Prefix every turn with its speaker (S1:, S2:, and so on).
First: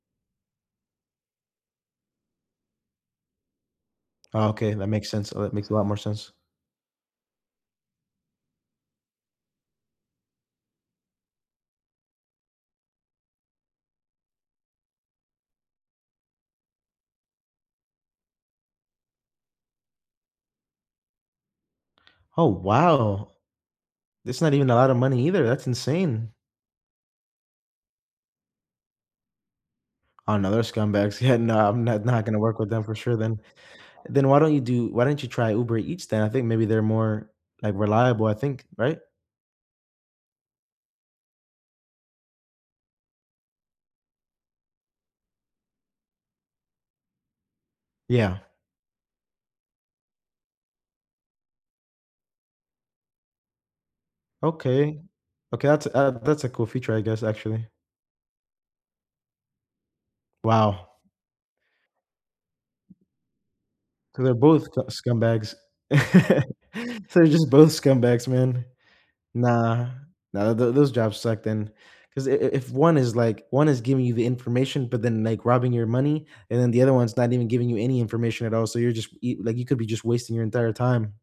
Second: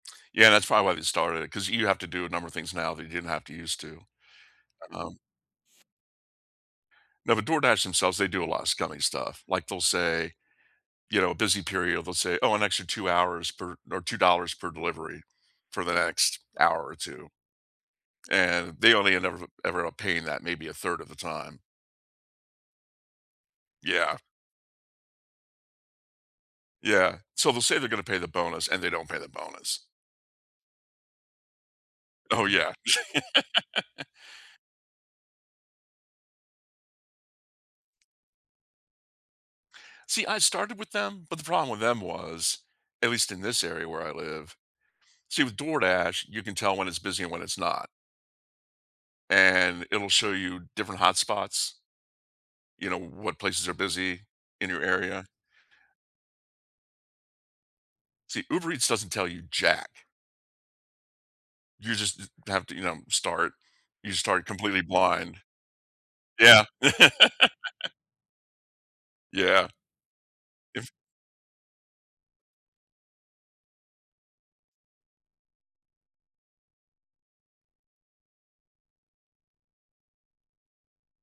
S1: Yeah, that's probably why they started it 'cause you have to do a number of things now that you didn't have to use to,
S2: Oh, okay, that makes
S1: um
S2: sense. Oh, that makes a lot more sense.
S1: Now, the DoorDash themselves, they do a lotta scummy stuff. Like, they'll say, you know, "busy period" they'll say, "Oh, an extra 2 hours for or $2 per delivery for the next hour or 2," and they only end ever ever up paying that maybe 1/3 of the time.
S2: Oh, wow.
S1: Yeah.
S2: That's not even a lotta money either, that's insane.
S1: Yeah. So, they'll say they're gonna pay the bonus and they don't pay the bonus.
S2: Another scumbags, yeah, no, I'm not not gonna
S1: Oh,
S2: work with
S1: yeah.
S2: them for sure then. Then why don't you do why don't you try Uber Eats then? I think maybe they're more, like, reliable, I think, right?
S1: See, I started with them, but the problem with them was, at least in this area where I live see with DoorDash, you can tell when it's busy and when it's not
S2: Yeah.
S1: and it'll show you different hotspots, you know, w what places are busy in your
S2: Okay.
S1: area.
S2: Okay, uh, that's a that's a cool feature, I guess, actually.
S1: See, Uber Eats doesn't tell you jack.
S2: Wow.
S1: You just st have to, you know, start you
S2: 'Cause they're
S1: start
S2: both c
S1: completely blind
S2: scumbags.
S1: Yeah.
S2: So, they're just both scumbags, man.
S1: Yeah.
S2: Nah, nah, th
S1: If
S2: those jobs suck then, 'cause i if one is, like one is giving you the information, but then, like, robbing your money, and then the other one's not even giving you any information at all, so, you're just, e like, you could be just wasting your entire time.